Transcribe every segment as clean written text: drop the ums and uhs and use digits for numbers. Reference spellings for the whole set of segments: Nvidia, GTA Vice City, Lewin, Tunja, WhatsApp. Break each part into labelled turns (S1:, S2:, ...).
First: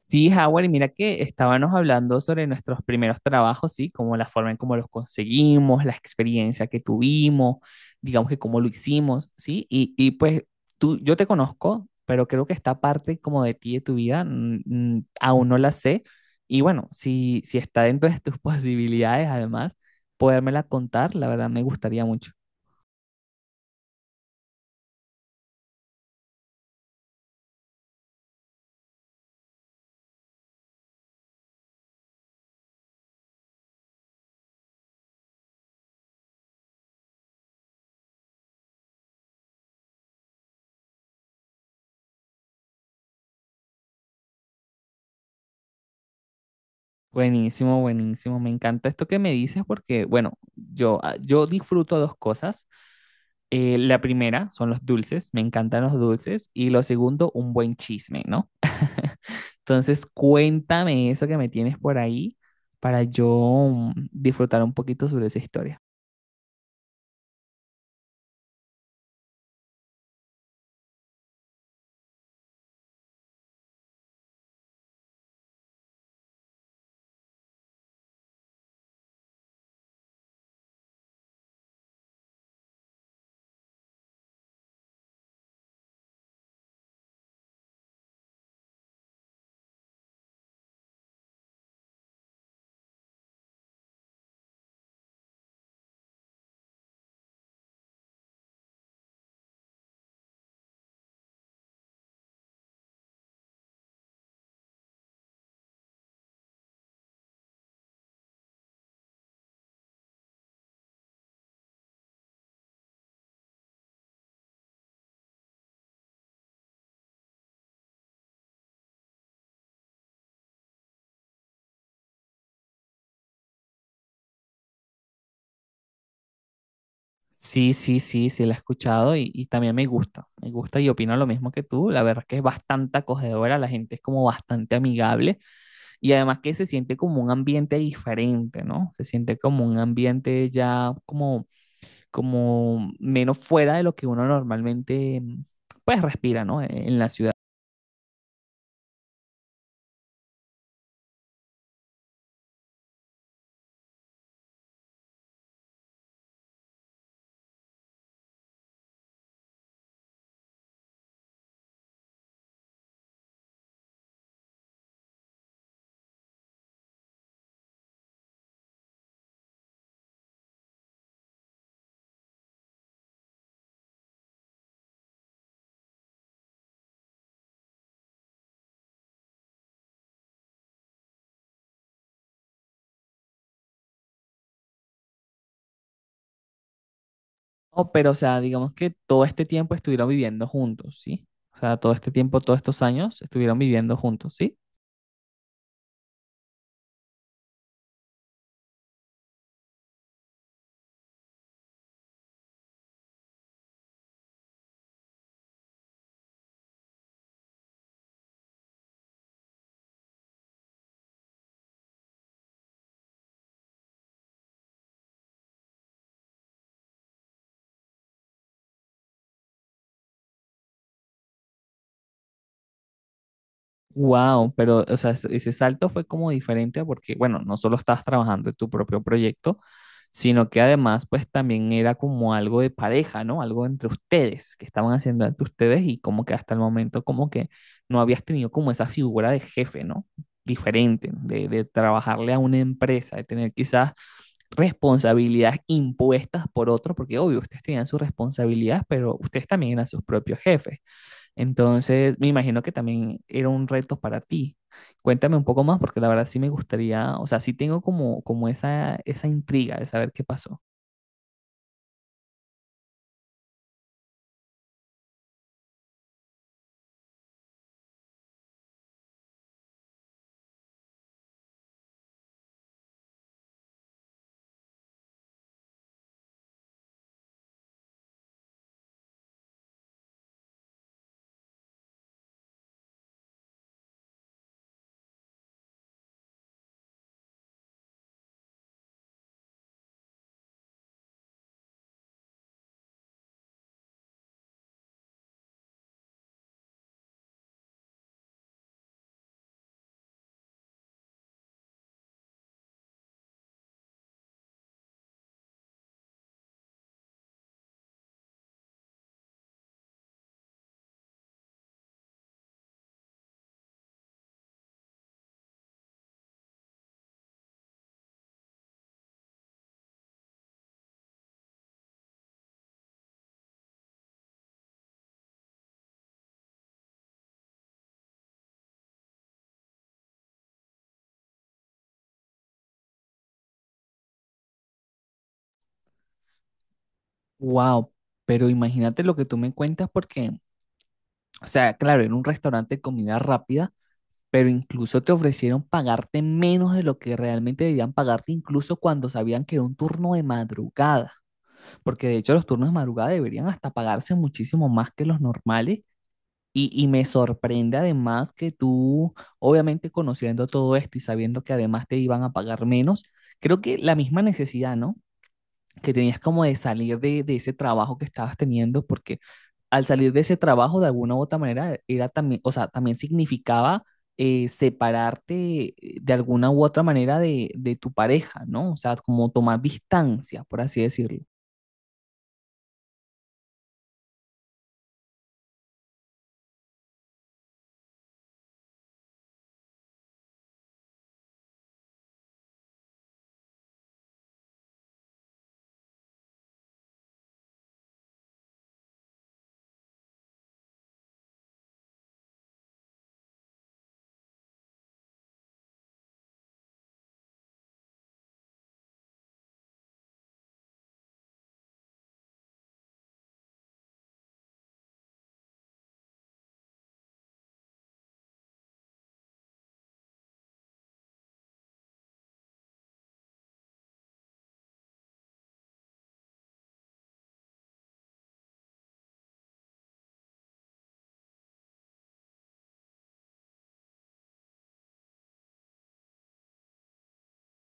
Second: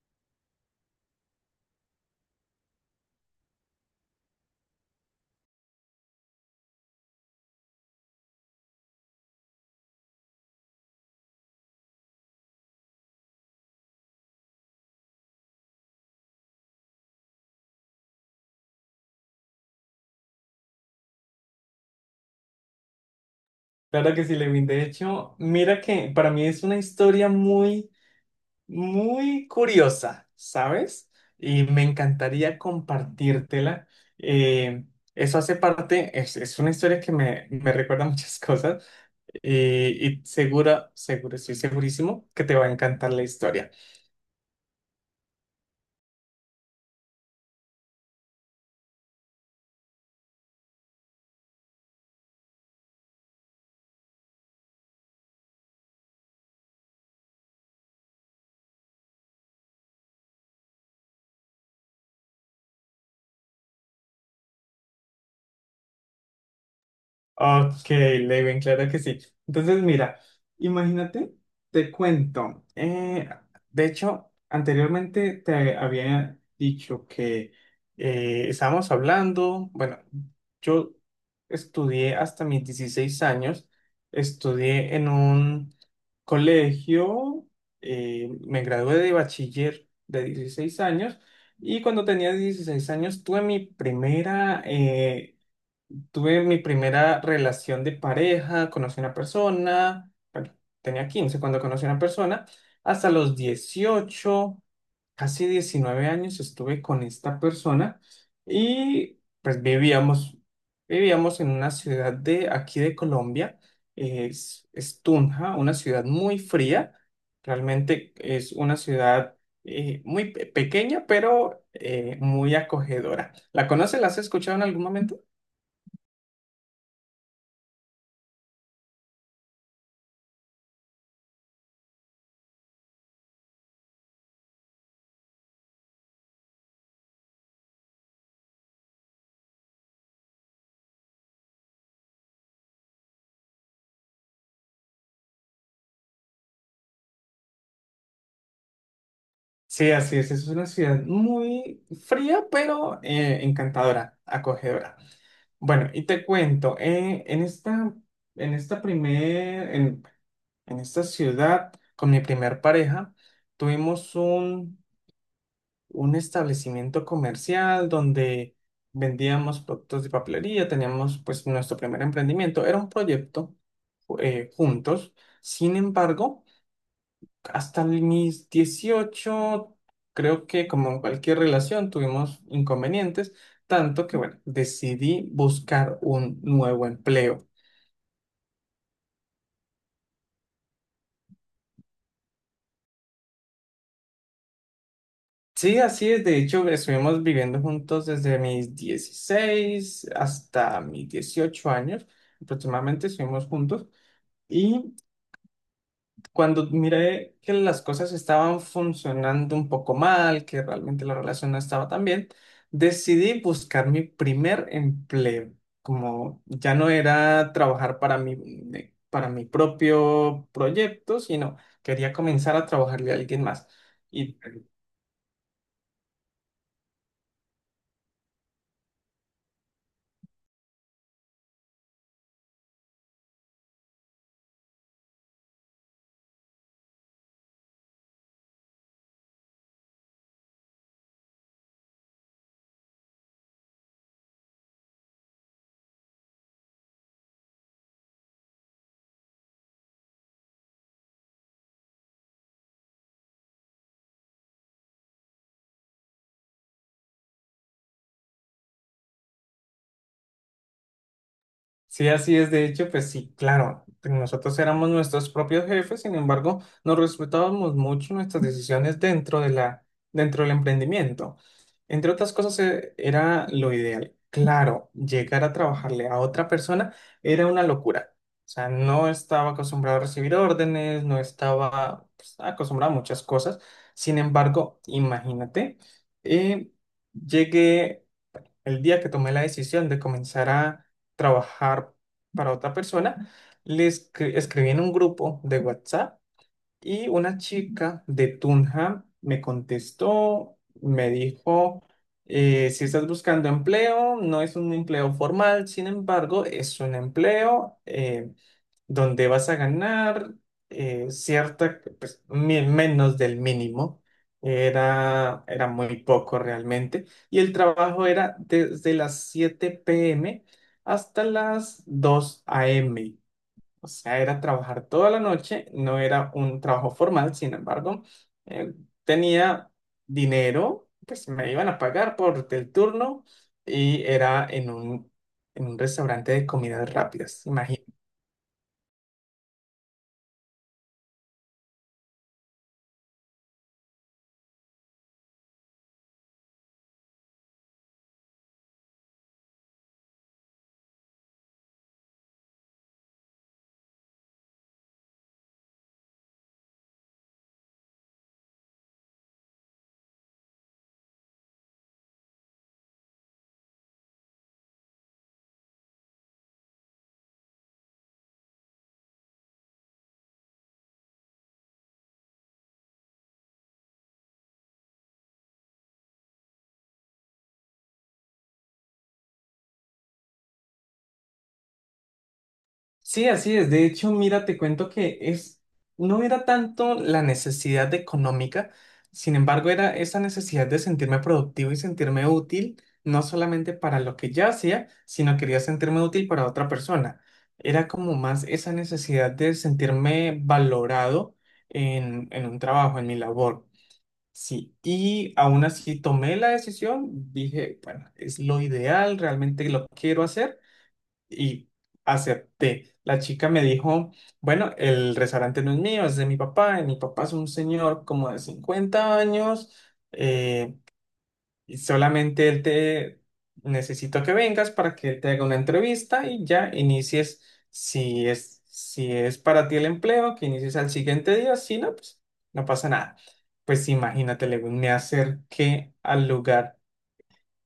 S1: Sí, Howard, y mira que estábamos hablando sobre nuestros primeros trabajos, ¿sí? Como la forma en cómo los conseguimos, la experiencia que tuvimos, digamos que cómo lo hicimos, ¿sí? Y pues tú, yo te conozco, pero creo que esta parte como de ti, de tu vida, aún no la sé. Y bueno, si está dentro de tus posibilidades, además, podérmela contar, la verdad me gustaría mucho.
S2: Claro que sí, Lewin. De hecho, mira que para mí es una historia muy, muy curiosa, ¿sabes? Y me encantaría compartírtela. Eh, Eso hace parte, es una historia que me recuerda muchas cosas eh, y seguro, estoy segurísimo que te va a encantar la historia.
S1: Buenísimo, buenísimo. Me encanta esto que me dices porque, bueno, yo, yo disfruto dos cosas. La primera son los dulces, me encantan los dulces. Y lo segundo, un buen chisme, ¿no? Entonces, cuéntame eso que me tienes por ahí para yo disfrutar un poquito sobre esa historia.
S2: Ok, Lewin, claro que sí. Entonces, mira, imagínate, te cuento. De hecho, anteriormente te había dicho que estábamos hablando, bueno, yo estudié hasta mis 16 años, estudié en un colegio, me gradué de bachiller de 16 años y cuando tenía 16 años Tuve mi primera relación de pareja, conocí a una persona, bueno, tenía 15 cuando conocí a una persona, hasta los 18 casi 19 años estuve con esta persona y pues vivíamos en una ciudad de aquí de Colombia, es Tunja, una ciudad muy fría, realmente es una ciudad muy pequeña, pero muy acogedora. ¿La conoces? ¿La has escuchado en algún momento?
S1: Sí, sí, sí, sí, la he escuchado y también me gusta. Me gusta y opino lo mismo que tú. La verdad es que es bastante acogedora, la gente es como bastante amigable. Y además que se siente como un ambiente diferente, ¿no? Se siente como un ambiente ya como, como menos fuera de lo que uno normalmente pues respira, ¿no? En la ciudad.
S2: Sí, así es. Es una ciudad muy fría, pero encantadora, acogedora. Bueno, y te cuento, en esta primer, en, en esta ciudad, con mi primer pareja, tuvimos un, un establecimiento comercial donde vendíamos productos de papelería, teníamos pues nuestro primer emprendimiento. Era un proyecto juntos. Sin embargo, hasta mis 18 creo que como en cualquier relación tuvimos inconvenientes, tanto que bueno, decidí buscar un nuevo empleo.
S1: No, pero o sea, digamos que todo este tiempo estuvieron viviendo juntos, ¿sí? O sea, todo este tiempo, todos estos años estuvieron viviendo juntos, ¿sí?
S2: Sí, así es, de hecho, estuvimos viviendo juntos desde mis 16 hasta mis 18 años, aproximadamente estuvimos juntos, y cuando miré que las cosas estaban funcionando un poco mal, que realmente la relación no estaba tan bien, decidí buscar mi primer empleo. Como ya no era trabajar para mi propio proyecto, sino quería comenzar a trabajarle a alguien más. Y
S1: Wow, pero o sea, ese salto fue como diferente porque, bueno, no solo estabas trabajando en tu propio proyecto, sino que además, pues también era como algo de pareja, ¿no? Algo entre ustedes, que estaban haciendo entre ustedes y como que hasta el momento como que no habías tenido como esa figura de jefe, ¿no? Diferente, de trabajarle a una empresa, de tener quizás responsabilidades impuestas por otros, porque obvio, ustedes tenían sus responsabilidades, pero ustedes también eran sus propios jefes. Entonces, me imagino que también era un reto para ti. Cuéntame un poco más, porque la verdad sí me gustaría, o sea, sí tengo como, como esa intriga de saber qué pasó.
S2: Sí, así es. De hecho, pues sí, claro, nosotros éramos nuestros propios jefes, sin embargo, nos respetábamos mucho nuestras decisiones dentro del emprendimiento. Entre otras cosas, era lo ideal. Claro, llegar a trabajarle a otra persona era una locura. O sea, no estaba acostumbrado a recibir órdenes, no estaba, pues, acostumbrado a muchas cosas. Sin embargo, imagínate, eh, llegué el día que tomé la decisión de comenzar a trabajar para otra persona, escribí en un grupo de WhatsApp y una chica de Tunja me contestó, me dijo, si estás buscando empleo, no es un empleo formal, sin embargo, es un empleo, donde vas a ganar cierta, pues, menos del mínimo. Era muy poco realmente. Y el trabajo era desde las 7 p.m. hasta las 2 a.m. O sea, era trabajar toda la noche. No era un trabajo formal, sin embargo, eh, tenía dinero, pues me iban a pagar por el turno y era en un restaurante de comidas rápidas.
S1: Wow, pero imagínate lo que tú me cuentas, porque, o sea, claro, era un restaurante de comida rápida, pero incluso te ofrecieron pagarte menos de lo que realmente debían pagarte, incluso cuando sabían que era un turno de madrugada, porque de hecho los turnos de madrugada deberían hasta pagarse muchísimo más que los normales. Y me sorprende además que tú, obviamente conociendo todo esto y sabiendo que además te iban a pagar menos, creo que la misma necesidad, ¿no? Que tenías como de salir de ese trabajo que estabas teniendo, porque al salir de ese trabajo, de alguna u otra manera, era también, o sea, también significaba separarte de alguna u otra manera de tu pareja, ¿no? O sea, como tomar distancia, por así decirlo.
S2: Sí, así es. De hecho, mira, te cuento, no era tanto la necesidad de económica, sin embargo, era esa necesidad de sentirme productivo y sentirme útil, no solamente para lo que yo hacía, sino quería sentirme útil para otra persona. Era como más esa necesidad de sentirme valorado en un trabajo, en mi labor. Sí, y aún así tomé la decisión, dije, bueno, es lo ideal, realmente lo quiero hacer y acepté. La chica me dijo, bueno, el restaurante no es mío, es de mi papá. Mi papá es un señor como de 50 años eh, y solamente él te necesito que vengas para que él te haga una entrevista y ya inicies si es para ti el empleo, que inicies al siguiente día. Si no, pues no pasa nada. Pues imagínate, Lewin, me acerqué al lugar,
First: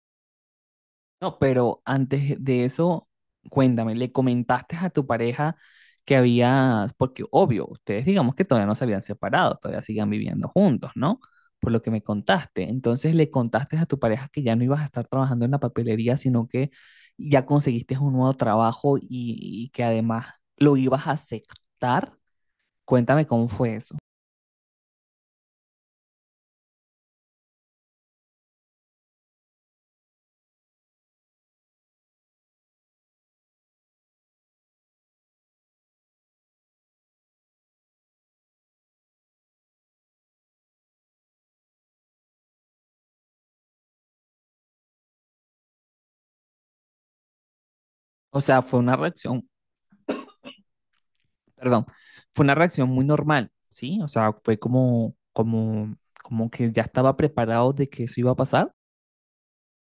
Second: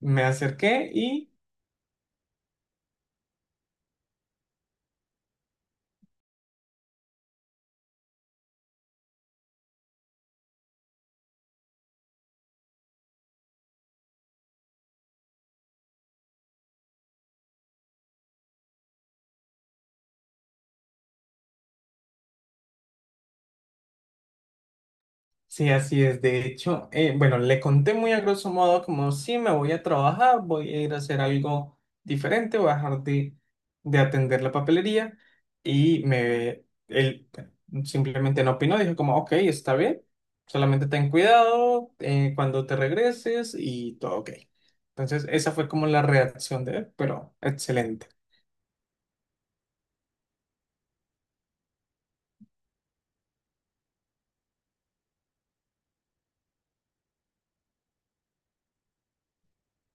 S2: me acerqué y...
S1: No, pero antes de eso, cuéntame, ¿le comentaste a tu pareja que habías, porque obvio, ustedes digamos que todavía no se habían separado, todavía siguen viviendo juntos, ¿no? Por lo que me contaste. Entonces, ¿le contaste a tu pareja que ya no ibas a estar trabajando en la papelería, sino que ya conseguiste un nuevo trabajo y que además lo ibas a aceptar? Cuéntame cómo fue eso.
S2: Sí, así es. De hecho, bueno, le conté muy a grosso modo como sí, me voy a trabajar, voy a ir a hacer algo diferente, voy a dejar de atender la papelería él, bueno, simplemente no opinó, dijo como, ok, está bien, solamente ten cuidado cuando te regreses y todo ok. Entonces, esa fue como la reacción de él, pero excelente.
S1: O sea, fue una reacción perdón, fue una reacción muy normal, ¿sí? O sea, fue como, como, como que ya estaba preparado de que eso iba a pasar.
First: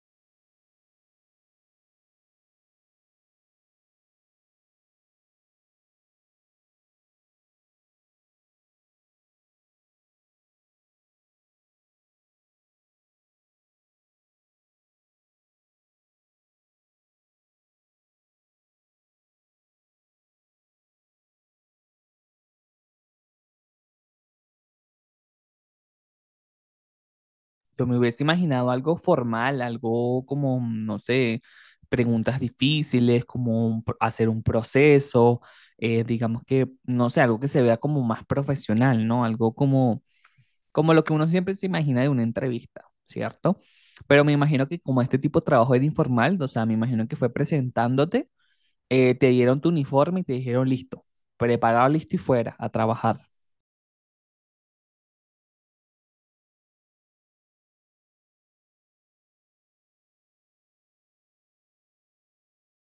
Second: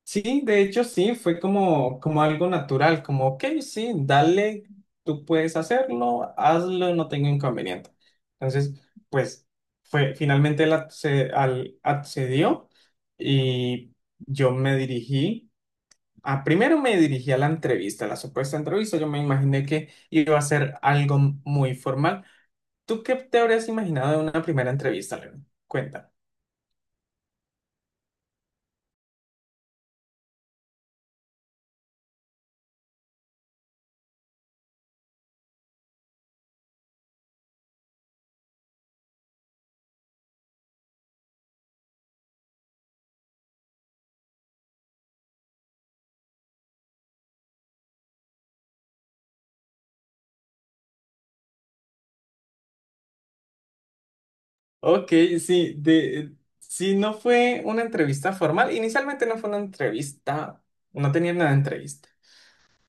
S2: Sí, de hecho sí, fue como algo natural, como, ok, sí, dale, tú puedes hacerlo, hazlo, no tengo inconveniente. Entonces, pues fue, finalmente accedió y yo me dirigí, primero me dirigí a la entrevista, a la supuesta entrevista, yo me imaginé que iba a ser algo muy formal. ¿Tú qué te habrías imaginado de una primera entrevista, León? Cuenta.
S1: Yo me hubiese imaginado algo formal, algo como, no sé, preguntas difíciles, como un hacer un proceso, digamos que, no sé, algo que se vea como más profesional, ¿no? Algo como, como lo que uno siempre se imagina de una entrevista, ¿cierto? Pero me imagino que como este tipo de trabajo era informal, o sea, me imagino que fue presentándote te dieron tu uniforme y te dijeron listo, preparado, listo y fuera a trabajar.
S2: Ok, sí, sí, no fue una entrevista formal. Inicialmente no fue una entrevista, no tenía nada de entrevista.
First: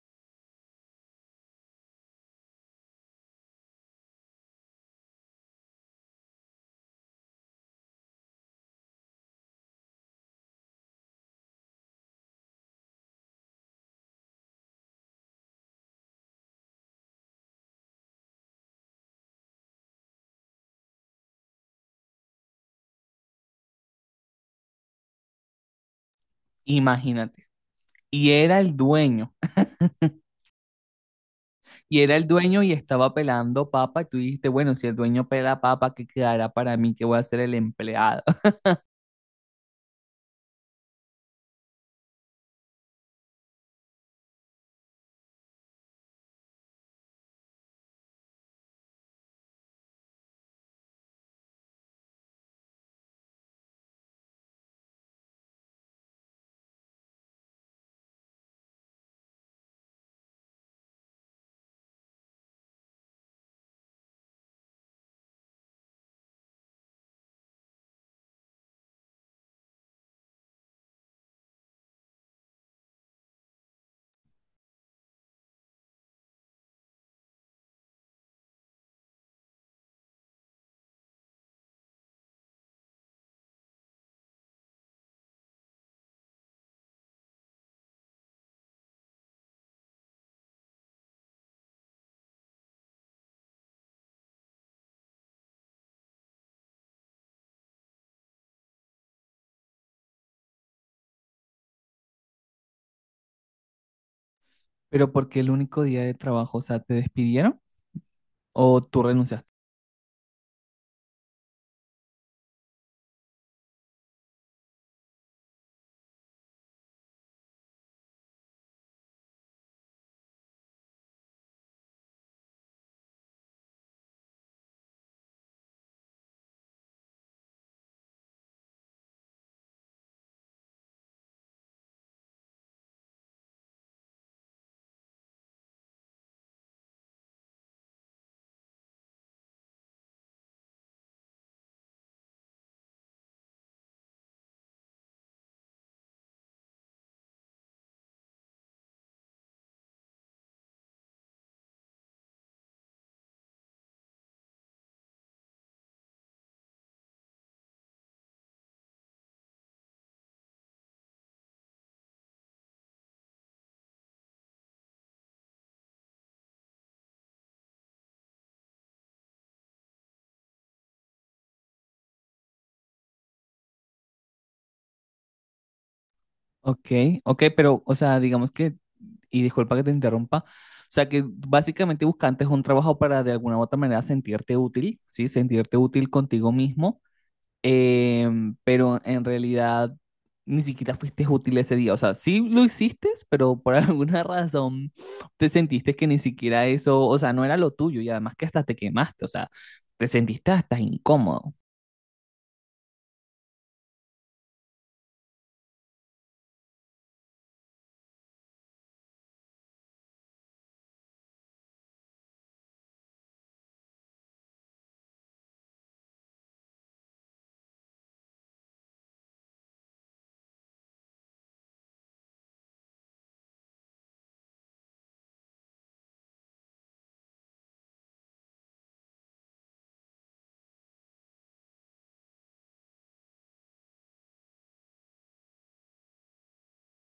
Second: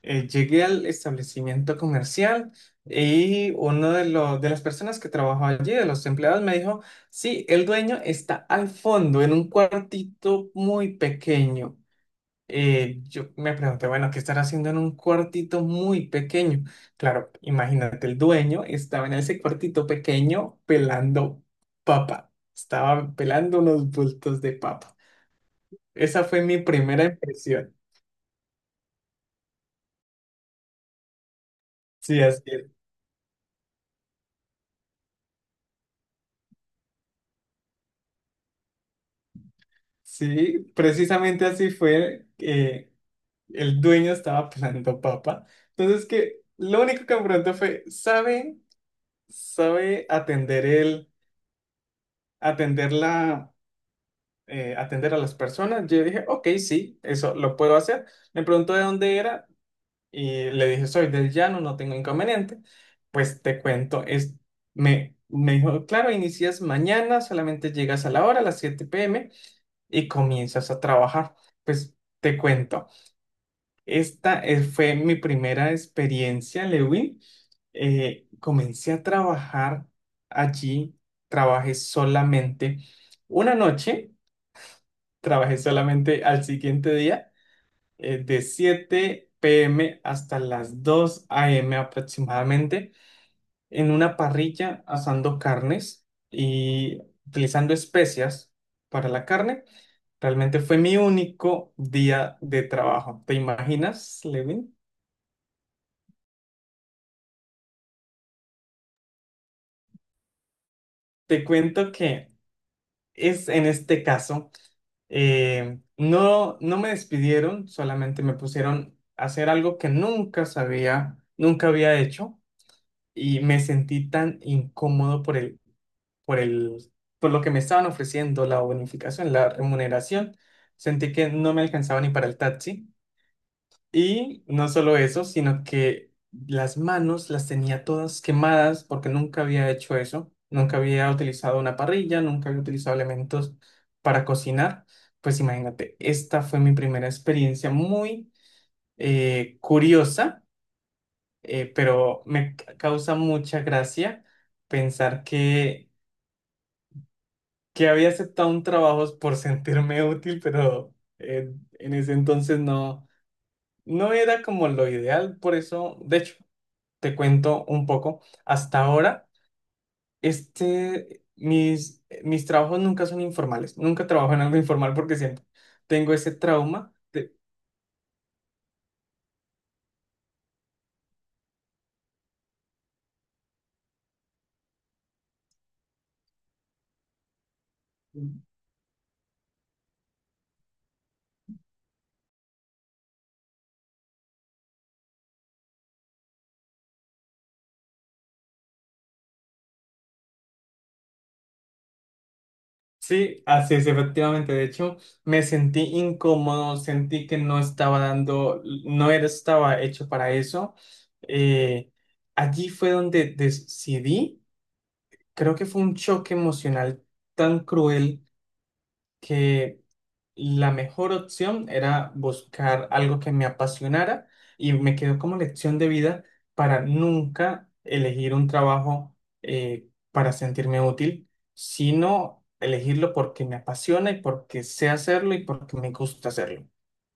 S2: Llegué al establecimiento comercial y los de las personas que trabajaba allí, de los empleados, me dijo, sí, el dueño está al fondo, en un cuartito muy pequeño. Yo me pregunté, bueno, ¿qué estará haciendo en un cuartito muy pequeño? Claro, imagínate, el dueño estaba en ese cuartito pequeño pelando papa, estaba pelando unos bultos de papa. Esa fue mi primera
S1: Imagínate.
S2: impresión.
S1: Y era el dueño, y era
S2: Sí,
S1: el
S2: así
S1: dueño
S2: es.
S1: y estaba pelando papa, y tú dijiste, bueno, si el dueño pela papa, ¿qué quedará para mí, que voy a ser el empleado?
S2: Sí, precisamente así fue. El dueño estaba pelando papa. Entonces, que lo único que me preguntó fue: ¿sabe, sabe atender el, atender la, atender a las personas? Yo dije, ok, sí, eso lo puedo hacer. Me preguntó de dónde era y le dije, soy del llano, no tengo inconveniente. Pues te cuento, me dijo, claro, inicias mañana, solamente llegas a la hora, a las 7 p.m. y comienzas a trabajar. Pues te cuento, esta fue mi primera experiencia, Lewin. Comencé a trabajar allí, trabajé solamente una noche trabajé solamente al siguiente día, de 7 p.m. hasta las 2 a.m. aproximadamente, en una parrilla asando carnes y utilizando especias para la carne. Realmente fue mi único día de trabajo. ¿Te imaginas, Levin?
S1: Pero porque el único día de trabajo, o sea, ¿te despidieron o tú renunciaste?
S2: Te cuento que es en este caso, no, no me despidieron, solamente me pusieron a hacer algo que nunca sabía, nunca había hecho y me sentí tan incómodo, por el, por lo que me estaban ofreciendo, la bonificación, la remuneración. Sentí que no me alcanzaba ni para el taxi. Y no solo eso, sino que las manos las tenía todas quemadas porque nunca había hecho eso. Nunca había utilizado una parrilla, nunca había utilizado elementos para cocinar. Pues imagínate, esta fue mi primera experiencia muy curiosa, pero me causa mucha gracia pensar que había aceptado un trabajo por sentirme útil, pero en ese entonces no, no era como lo ideal, por eso, de hecho, te cuento un poco, hasta ahora, este, mis trabajos nunca son informales, nunca trabajo en algo informal porque siempre tengo ese
S1: Ok,
S2: trauma.
S1: ok, pero, o sea, digamos que, y disculpa que te interrumpa, o sea, que básicamente buscantes un trabajo para de alguna u otra manera sentirte útil, ¿sí? Sentirte útil contigo mismo. Pero en realidad ni siquiera fuiste útil ese día. O sea, sí lo hiciste, pero por alguna razón te sentiste que ni siquiera eso, o sea, no era lo tuyo y además que hasta te quemaste, o sea, te sentiste hasta incómodo.
S2: Sí, así es, efectivamente. De hecho, me sentí incómodo, sentí que no estaba dando, no era, estaba hecho para eso. Eh, Allí fue donde decidí, creo que fue un choque emocional tan cruel que la mejor opción era buscar algo que me apasionara y me quedó como lección de vida para nunca elegir un trabajo para sentirme útil, sino elegirlo porque me apasiona y porque sé hacerlo y porque me gusta hacerlo.